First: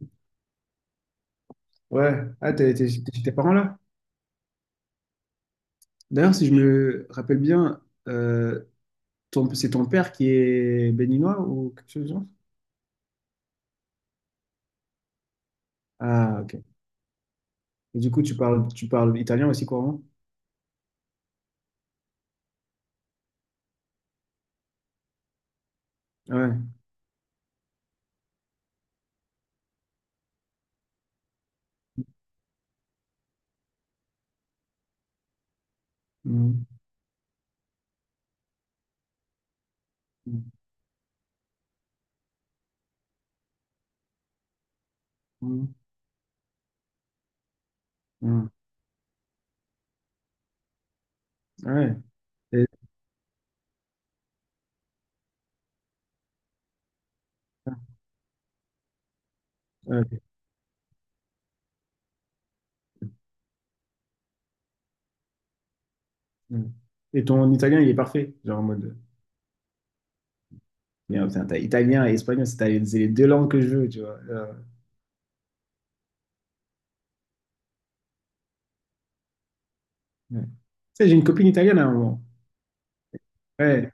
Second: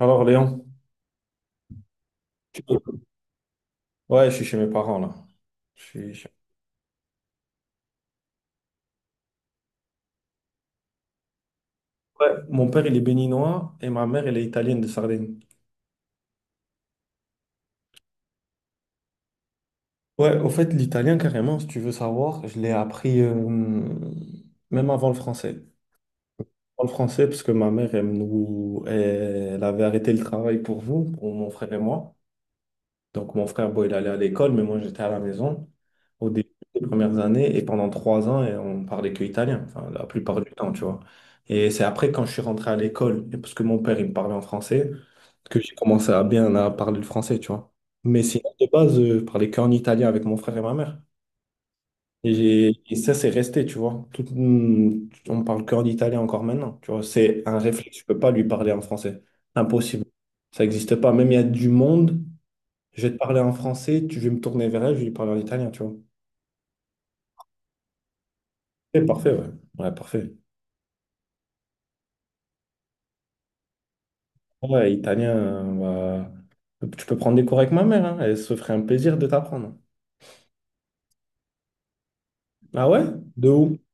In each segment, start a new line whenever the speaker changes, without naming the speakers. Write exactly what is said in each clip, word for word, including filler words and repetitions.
Alors Léon,
Ouais, ah, t'es
Tu-
t'es- t'es chez tes parents là?
ouais, je suis chez mes parents là. Je suis chez-
D'ailleurs, si je me rappelle bien, euh, ton- c'est ton père qui est béninois ou quelque chose du genre?
Ouais, mon père il est béninois et ma mère elle est italienne de Sardaigne.
Ah, ok. Et du coup, tu parles, tu parles italien aussi couramment?
Ouais, au fait l'italien carrément, si tu veux savoir, je l'ai appris euh, même avant le français.
Ah, ouais.
Avant le français parce que ma mère elle nous, elle avait arrêté le travail pour vous, pour mon frère et moi. Donc, mon frère, bon, il allait à l'école, mais moi, j'étais à la maison au début
Mhm.
des premières années et pendant trois ans, et on parlait que italien, enfin, la plupart du temps, tu vois. Et c'est après, quand je suis rentré à l'école, et parce que mon père, il me parlait en français, que j'ai
Mhm.
commencé à bien à parler le français, tu vois. Mais
Mhm.
sinon, de base, euh, je parlais qu'en italien avec mon frère et ma mère.
Ouais.
Et,
Et,
j'ai- et ça, c'est resté, tu vois. Tout, hum, on parle qu'en italien encore maintenant, tu vois. C'est un réflexe, je peux pas lui parler en français.
ouais,
Impossible.
ok.
Ça n'existe pas. Même il y a du monde. Je vais te parler en français, tu veux me tourner vers elle, je vais lui parler en italien, tu vois.
Mhm. Et ton italien, il est parfait. Genre en mode.
C'est parfait, ouais. Ouais, parfait.
Bien, putain, t'as italien et espagnol, c'est t'as- c'est les deux langues que je veux, tu vois. Euh,
Ouais, italien, euh, bah, tu peux prendre des cours avec ma mère, hein, elle se ferait un plaisir de t'apprendre.
ouais. Tu sais, j'ai une copine italienne à un moment.
Ah ouais? De où?
Ouais,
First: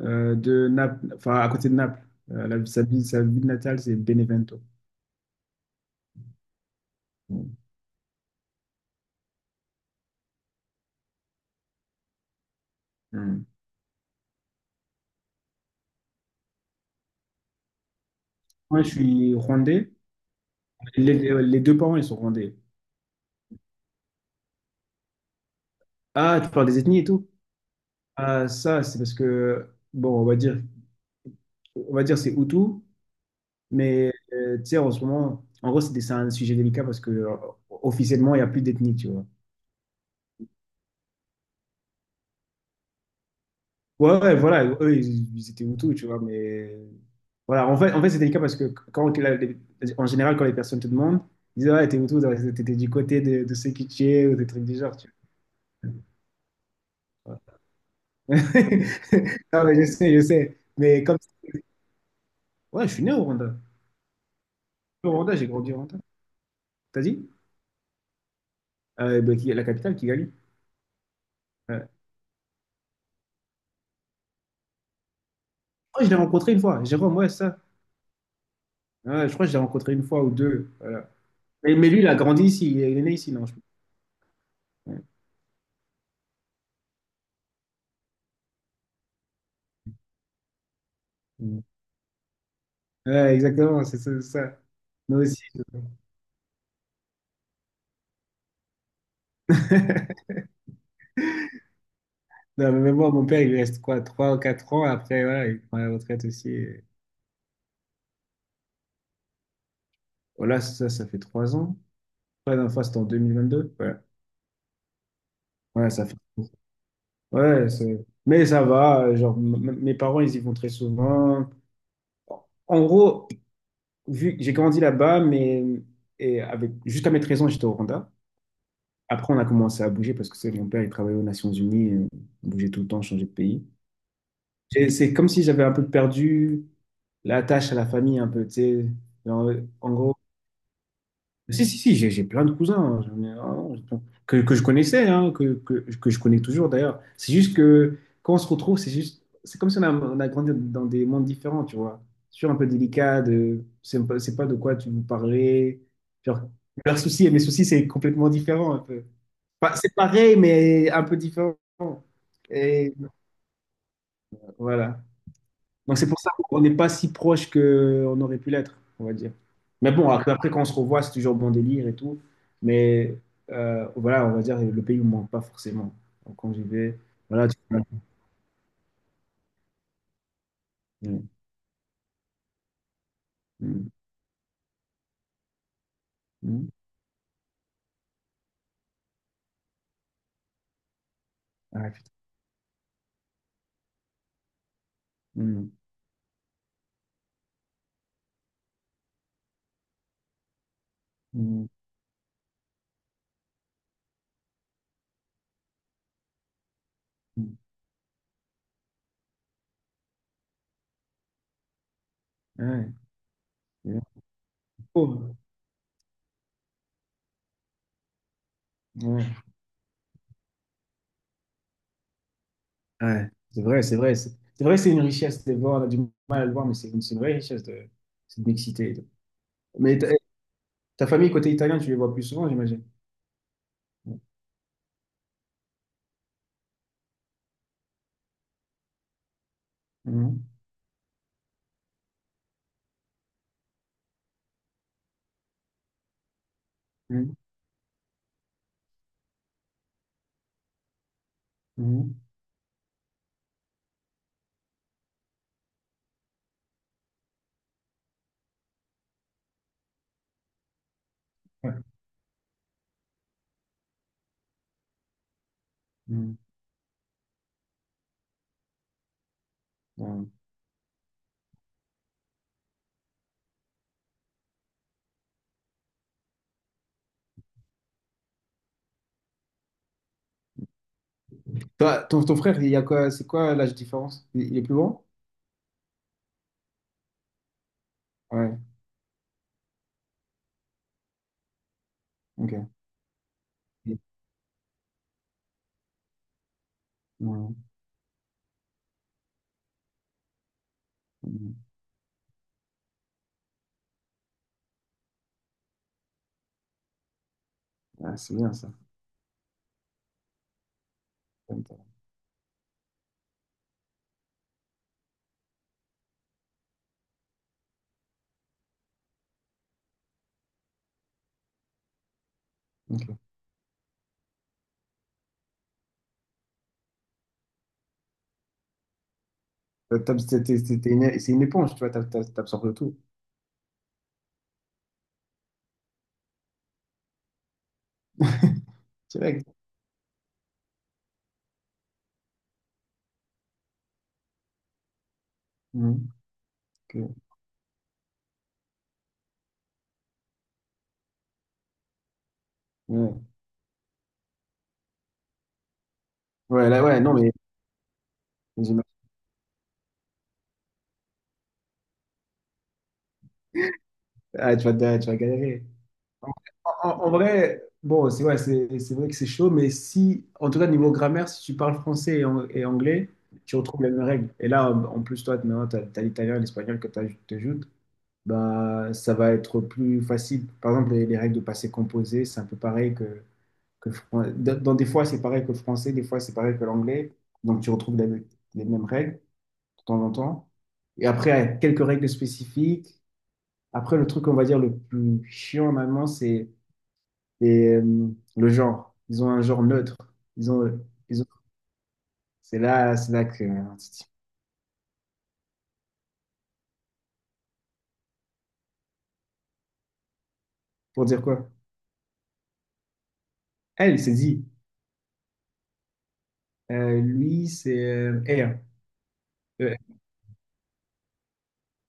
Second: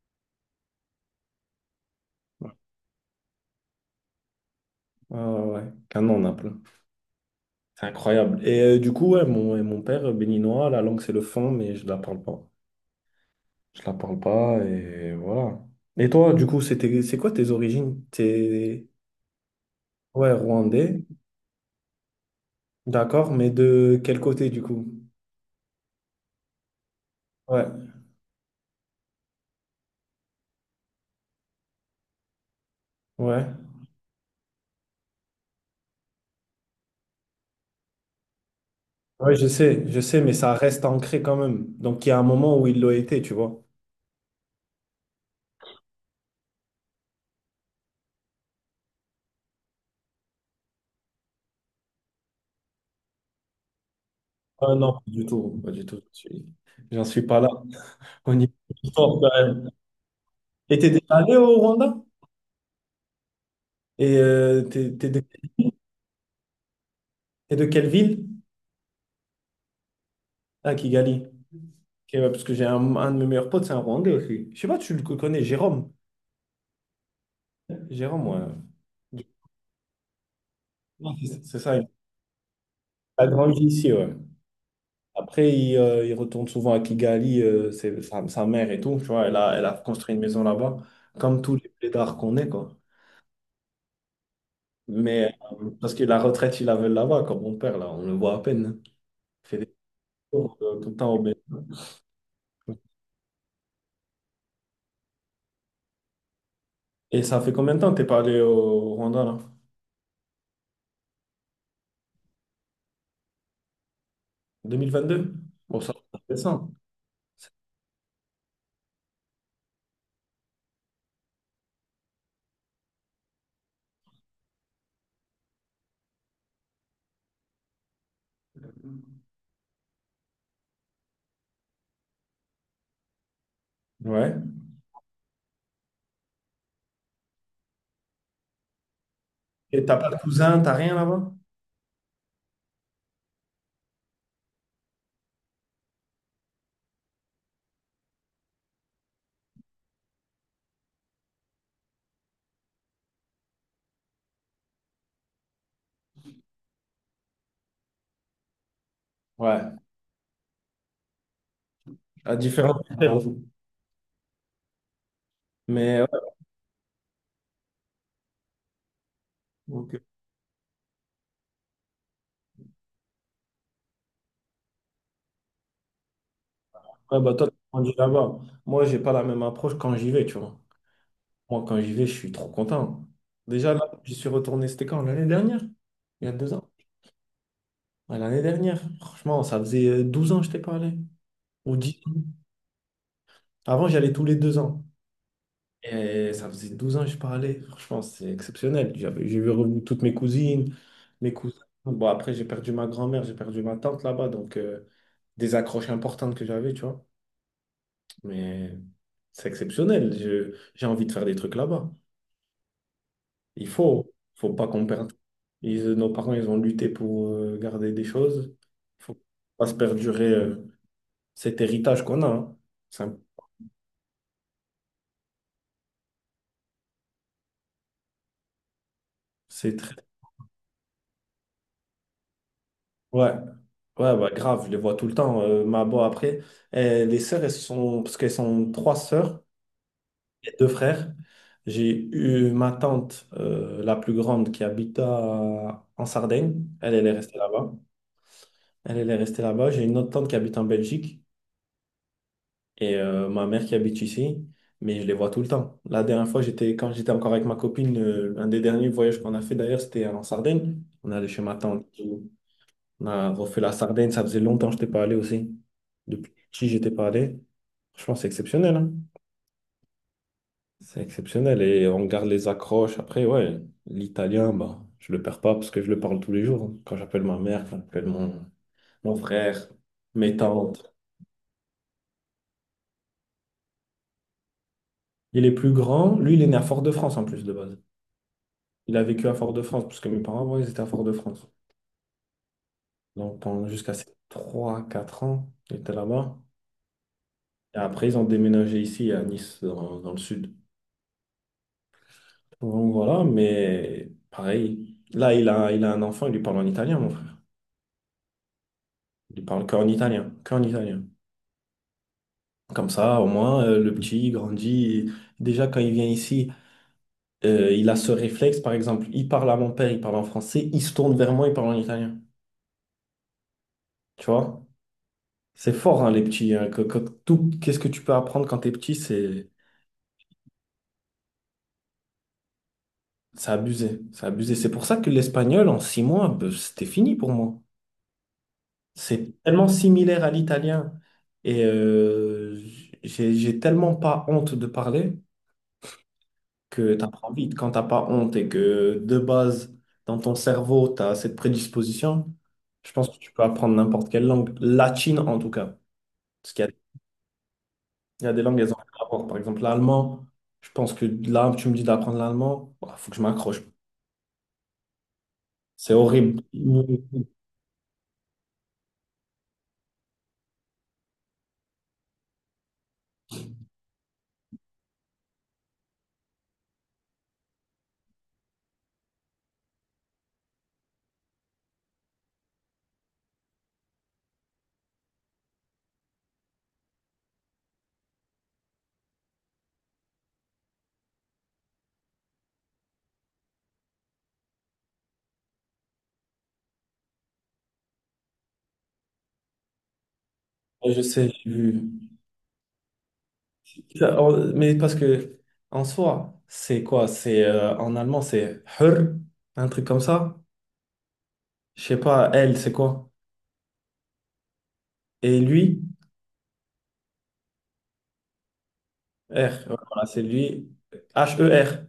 euh, de Naples, enfin à côté de Naples. Euh, la- sa ville, sa ville natale, c'est Benevento.
Ah ouais, un an, plein. C'est incroyable. Et euh, du coup, ouais, mon, et mon père, euh, béninois, la langue, c'est le fond, mais je la parle pas.
Hmm.
Je la parle pas, et voilà. Et toi, du coup, c'était, c'est quoi tes origines?
Moi,
T'es,
je suis rwandais.
ouais, rwandais,
Les, les deux parents, ils sont rwandais.
d'accord, mais de quel côté, du coup?
Ah, tu parles des ethnies et tout?
Ouais,
Ah, ça, c'est parce que, bon, on va dire, on va dire c'est Hutu,
ouais.
mais euh, tu sais, en ce moment, en gros, c'est des- c'est un sujet délicat parce que euh, officiellement, il n'y a plus d'ethnie, tu vois.
Ouais, je sais, je sais, mais ça reste ancré quand même. Donc, il y a un moment où il l'a été, tu vois.
Ouais, ouais, voilà, eux, ils, ils étaient Hutus, tu vois, mais voilà, en fait, en fait c'est délicat parce que quand, la- les- en général, quand les personnes te demandent, ils disent, ah, t'es Hutu, t'es t'es du côté de, de ceux qui tuaient ou des trucs
Ah
du
non,
genre,
pas
tu
du tout, pas du tout. Je suis- J'en suis pas
vois.
là. Au niveau du sport, quand
Non,
même.
mais je sais, je sais.
Et t'es déjà
Mais comme...
allé au Rwanda?
Ouais, je suis né au Rwanda.
Et euh, t'es,
Je
t'es
suis Au
de,
Rwanda, j'ai grandi au Rwanda. T'as dit?
t'es de quelle ville?
Euh, ben, qui- la capitale, Kigali.
Ah, Kigali.
Ouais.
Ok, ouais, parce que j'ai un, un de mes meilleurs potes, c'est un Rwandais aussi. Je sais pas, tu le connais, Jérôme.
Oh, je l'ai rencontré une fois. Jérôme, ouais, ça.
Jérôme, ouais.
Ouais, je crois que je l'ai rencontré une fois ou deux. Voilà.
Non, C'est c'est
Mais,
ça, il
mais lui, il a grandi ici. Il est né
a
ici, non? je-
grandi ici, ouais.
Ouais,
Après, il, euh, il retourne souvent à Kigali, euh, c'est sa, sa mère et tout, tu vois, elle a, elle a construit une maison là-bas, comme tous
Mm.
les plaidards qu'on est, quoi.
Ouais, exactement, c'est ça. c'est ça. Nous
Mais
aussi.
euh, parce que la retraite, ils la veulent là-bas, comme mon père, là, on le voit à peine, hein. Il fait des tours euh, tout le temps au Bénin.
Non, mais même moi, mon père, il lui reste quoi, trois ou quatre ans. Après, voilà, il prend la retraite aussi.
Et ça fait combien de temps que t'es pas allé au Rwanda, là?
Voilà, ça, ça fait trois ans. La dernière fois, c'était en deux mille vingt-deux. Ouais,
deux mille vingt-deux? Bon,
ouais
ça,
ça fait.
c'est récent.
Ouais, c'est- mais ça va. euh, Genre, m- m- mes parents, ils y vont très souvent. En gros, vu que j'ai grandi là-bas, mais et avec jusqu'à mes treize ans, j'étais au Rwanda. Après, on a commencé à bouger parce que c'est mon père, il travaillait aux Nations Unies, euh, on bougeait tout le temps, changeait de pays.
Ouais.
Et C'est comme si j'avais un peu perdu l'attache à la famille, un peu, tu sais. Genre,
Et
en
t'as pas de
gros,
cousin, t'as rien là-bas?
si, si, si, j'ai j'ai plein de cousins, hein, j'en ai- ah, que, que je connaissais, hein, que, que, que je connais toujours d'ailleurs. C'est juste que quand on se retrouve, c'est juste, c'est comme si on a, on a grandi dans des mondes différents, tu vois. Sur un peu délicat, de, c'est pas, c'est pas de quoi tu veux parler. Genre, leurs soucis et mes soucis, c'est complètement différent un peu.
Ouais,
Pas- c'est pareil, mais un peu différent.
à différents
Et
niveaux.
voilà. Donc
Mais ouais,
c'est pour ça qu'on n'est pas si proche qu'on aurait pu l'être, on va dire. Mais
ok.
bon, après après, quand on se revoit, c'est toujours bon délire et tout. Mais euh, voilà, on va dire, le pays ne manque pas forcément. Donc quand j'y vais,
Ouais, bah toi,
voilà.
t'as
Tu...
grandi là-bas. Moi, j'ai pas la même approche quand j'y vais, tu vois.
Mm,
Moi, quand j'y vais, je suis trop content. Déjà, là,
mm,
j'y suis retourné, c'était quand? L'année dernière? Il y a deux ans?
mm.
Ouais, l'année dernière. Franchement, ça faisait euh, douze ans que je t'ai parlé. Ou
Ah,
dix ans.
putain.
Avant, j'allais tous les deux ans.
Mm,
Et ça faisait douze ans que je parlais. Franchement, c'est exceptionnel. J'avais, j'ai vu revenir toutes mes cousines, mes cousins.
mm,
Bon, après, j'ai perdu ma grand-mère, j'ai perdu ma tante là-bas. Donc, euh, des accroches importantes que j'avais, tu vois.
mm.
Mais c'est exceptionnel. Je- j'ai envie de faire des trucs là-bas.
Mm. Ah, ouais,
Il
c'est bien.
faut, faut pas qu'on perde.
Oh,
Ils- nos parents, ils ont lutté pour euh, garder des choses. Faut
ouais.
pas se perdurer euh, cet héritage qu'on a, hein. C'est un-
Ouais, c'est vrai, c'est vrai. C'est c'est vrai que c'est une richesse de voir, on a du mal à le voir, mais c'est une, c'est une vraie richesse de, c'est de m'exciter. Et tout.
c'est très.
Mais ta, ta, famille côté italien, tu les vois plus souvent, j'imagine.
Ouais, ouais, bah, grave, je les vois tout le temps. Euh, ma bo après, euh, les sœurs, elles sont, parce qu'elles sont trois sœurs
Mhm,
et deux frères. J'ai eu ma tante, euh, la plus grande, qui habite à- en Sardaigne. Elle, elle est
mhm,
restée là-bas. Elle, elle est restée là-bas. J'ai une autre tante qui habite en Belgique.
mhm.
Et euh, ma mère qui habite ici, mais je les vois tout le temps. La dernière fois, j'étais, quand j'étais encore avec ma copine, euh, un des derniers voyages qu'on a fait d'ailleurs, c'était en Sardaigne. On allait chez ma
Ouais.
tante. On a refait la Sardaigne. Ça faisait longtemps que je n'étais pas allé aussi. Depuis
Mhm.
petit, je n'étais pas allé. Franchement, c'est exceptionnel, hein.
Ouais.
C'est exceptionnel. Et on garde les accroches. Après, ouais, l'italien, bah, je le perds pas parce que je le parle tous les jours. Quand j'appelle ma mère, quand j'appelle mon, mon frère, mes tantes.
Toi, ton, ton frère, il y a quoi, c'est quoi l'âge différence? Il, il est plus grand?
Il est plus grand. Lui, il est né à Fort-de-France en plus de base.
Ouais,
Il a vécu à Fort-de-France, parce que mes parents, avant, ils étaient à Fort-de-France.
ok.
Donc, pendant jusqu'à
Ouais.
ses trois quatre ans, ils étaient là-bas. Et après, ils ont déménagé ici, à Nice, dans, dans le sud.
Mhm.
Donc, voilà, mais pareil. Là, il a, il a un enfant, il lui parle en italien, mon frère.
Ah, c'est bien ça.
Il lui parle qu'en italien, qu'en italien. Comme ça, au moins, euh, le petit, il grandit. Et déjà, quand il vient ici, euh, il a ce réflexe, par exemple, il parle à mon père, il parle en français, il se tourne vers moi, il parle en italien.
Ok.
Tu vois? C'est fort, hein, les petits, hein, que- que- tout, qu'est-ce que tu peux apprendre quand t'es petit, c'est
T'as- t'as- t'es- t'es- t'es- t'es une- C'est une éponge, tu vois, t'as- t'as- t'absorbes tout.
c'est abusé. C'est abusé. C'est pour ça que l'espagnol, en six mois, ben, c'était fini pour moi. C'est
Direct.
tellement similaire à l'italien. Et euh, j'ai j'ai tellement pas honte de parler
Mhm.
que
Ok.
t'apprends vite. Quand t'as pas honte et que de base, dans ton cerveau, t'as cette prédisposition, je pense que
Ouais.
tu peux apprendre n'importe quelle langue. Latine, en tout cas. Parce qu'il y
Ouais,
a
là, ouais, non, mais
Il y a des langues, elles ont un
j'imagine-
rapport. Par exemple, l'allemand, je pense que là, tu me dis d'apprendre l'allemand, il faut que je m'accroche.
ah, tu vas, te- tu vas galérer.
C'est horrible.
En,
Ouais,
en- en vrai, bon, c'est ouais, c'est c'est vrai que c'est chaud, mais si, en tout cas, niveau grammaire, si tu parles français et, an- et anglais, tu retrouves les mêmes règles. Et là, en en plus, toi, maintenant, t'as, t'as l'italien et l'espagnol que tu ajoutes bah, ça va être plus facile. Par exemple, les, les règles de passé composé, c'est un peu pareil que, que le fran- dans dans des fois, c'est pareil que le français, des fois, c'est pareil que l'anglais. Donc, tu retrouves les, les mêmes règles de temps en temps. Et après, il y a quelques règles spécifiques. Après, le truc, on va dire, le plus chiant en allemand, c'est les, euh, le genre. Ils ont un genre neutre. Ils ont,
je
ils ont-
sais, j'ai vu.
c'est là, C'est là que, euh,
Ça, en- Mais parce que, en soi, c'est quoi? C'est euh, en allemand, c'est her, un truc comme ça.
pour dire quoi?
Je sais pas, elle, c'est quoi?
Elle, c'est dit.
Et lui,
Euh, lui, c'est euh,
R. Ouais,
er.
voilà, c'est lui, H-E-R.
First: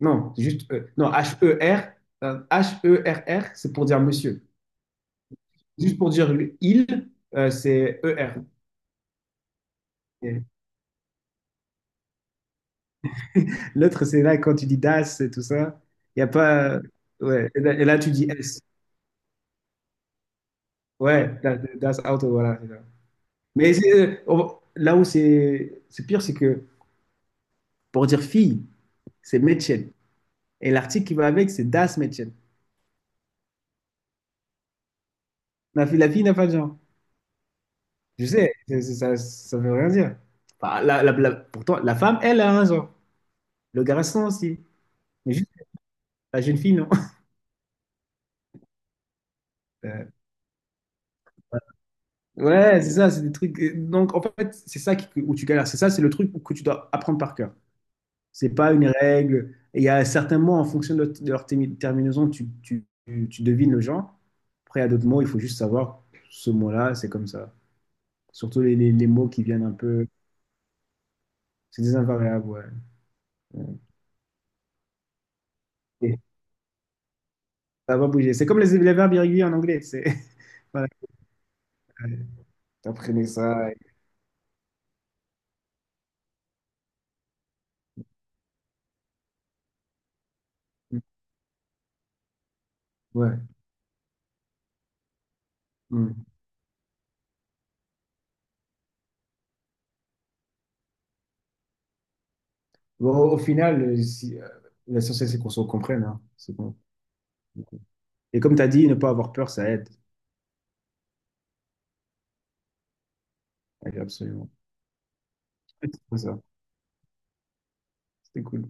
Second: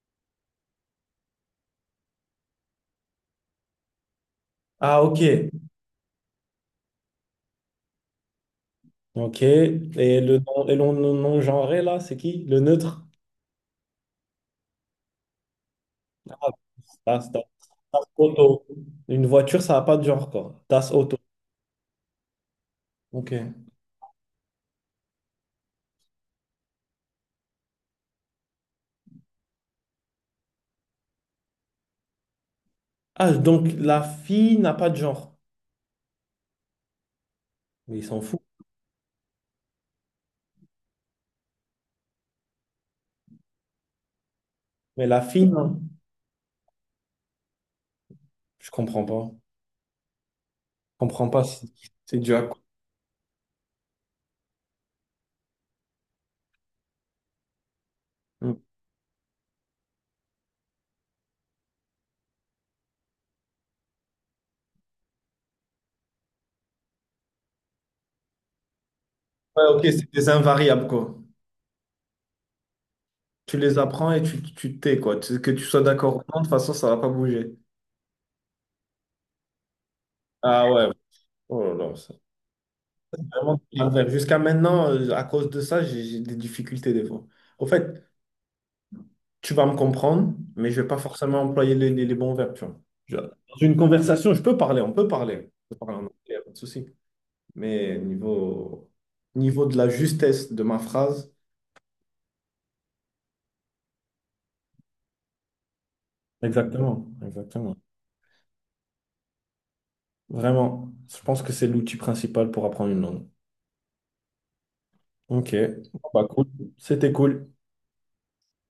Non, juste E. Non, H E R. euh, H E R R, c'est pour dire monsieur.
Ah, ok.
Juste pour dire le- il, euh, c'est E R.
Ok. Et le
Et
non, et l'on- non- non-genré, là, c'est qui? Le neutre?
L'autre, c'est là quand tu dis das et tout ça. Il n'y a
Ah,
pas.
tas das,
Ouais. Et là, et là,
das
tu dis S.
auto. Une voiture, ça n'a pas de genre, quoi. Tas auto.
Ouais, that- that's out. Voilà. c'est ça.
Ok.
Mais c'est- euh, on- là où c'est c'est pire, c'est que pour dire fille, c'est Mädchen. Et l'article qui va avec, c'est das Mädchen.
Ah, donc la fille n'a pas de genre.
La fille, la fille n'a pas de genre.
Mais il s'en
Je
fout.
sais, c'est- c'est- ça ne veut rien dire. Bah, la- la- la- pourtant, la femme, elle a un genre. Le garçon aussi.
Mais la
Mais
fille,
juste
non.
la jeune fille, non?
Je comprends pas.
Euh,
Je comprends pas. C'est c'est dû à quoi?
ouais, c'est ça, c'est des trucs. Donc, en fait, c'est ça qui- où tu galères. C'est ça, c'est le truc que tu dois apprendre par cœur. C'est
Mm.
pas une règle. Et Il y a certains mots, en fonction de, de leur termi- terminaison, tu, tu, tu tu devines le genre. Après, il y a d'autres mots, il faut juste savoir ce mot-là, c'est comme ça. Surtout les, les- les mots qui
Ouais,
viennent un
ok,
peu.
c'est des invariables, quoi.
C'est des invariables, ouais.
Tu
Euh,
les apprends et tu tu t'es, quoi. Tu- Que tu sois d'accord
Et
ou non, de toute façon, ça va pas bouger.
ça va bouger. C'est comme les, les verbes irréguliers en anglais. C'est.
Ah
Voilà.
ouais. Oh là là, c'est
T'apprenais
vraiment
ça. et-
un calvaire. Jusqu'à maintenant, euh, à cause de ça, j'ai j'ai des difficultés des fois. Au fait, tu vas me comprendre, mais je ne vais pas forcément employer les, les- les bons verbes, tu vois. Je-
Ouais.
dans une conversation, je peux parler, on peut parler. On peut parler en anglais,
Mm.
y a pas de souci. Mais niveau, niveau de la justesse de ma phrase.
Bon, au au final, euh, si, euh, l'essentiel, c'est qu'on se comprenne. hein. C'est bon.
Exactement, exactement.
Et comme tu as dit, ne pas avoir peur, ça aide.
Vraiment, je pense que c'est l'outil principal pour apprendre une langue.
Ouais, Absolument.
Ok,
C'est
bah
ça.
cool, c'était cool.
C'était cool.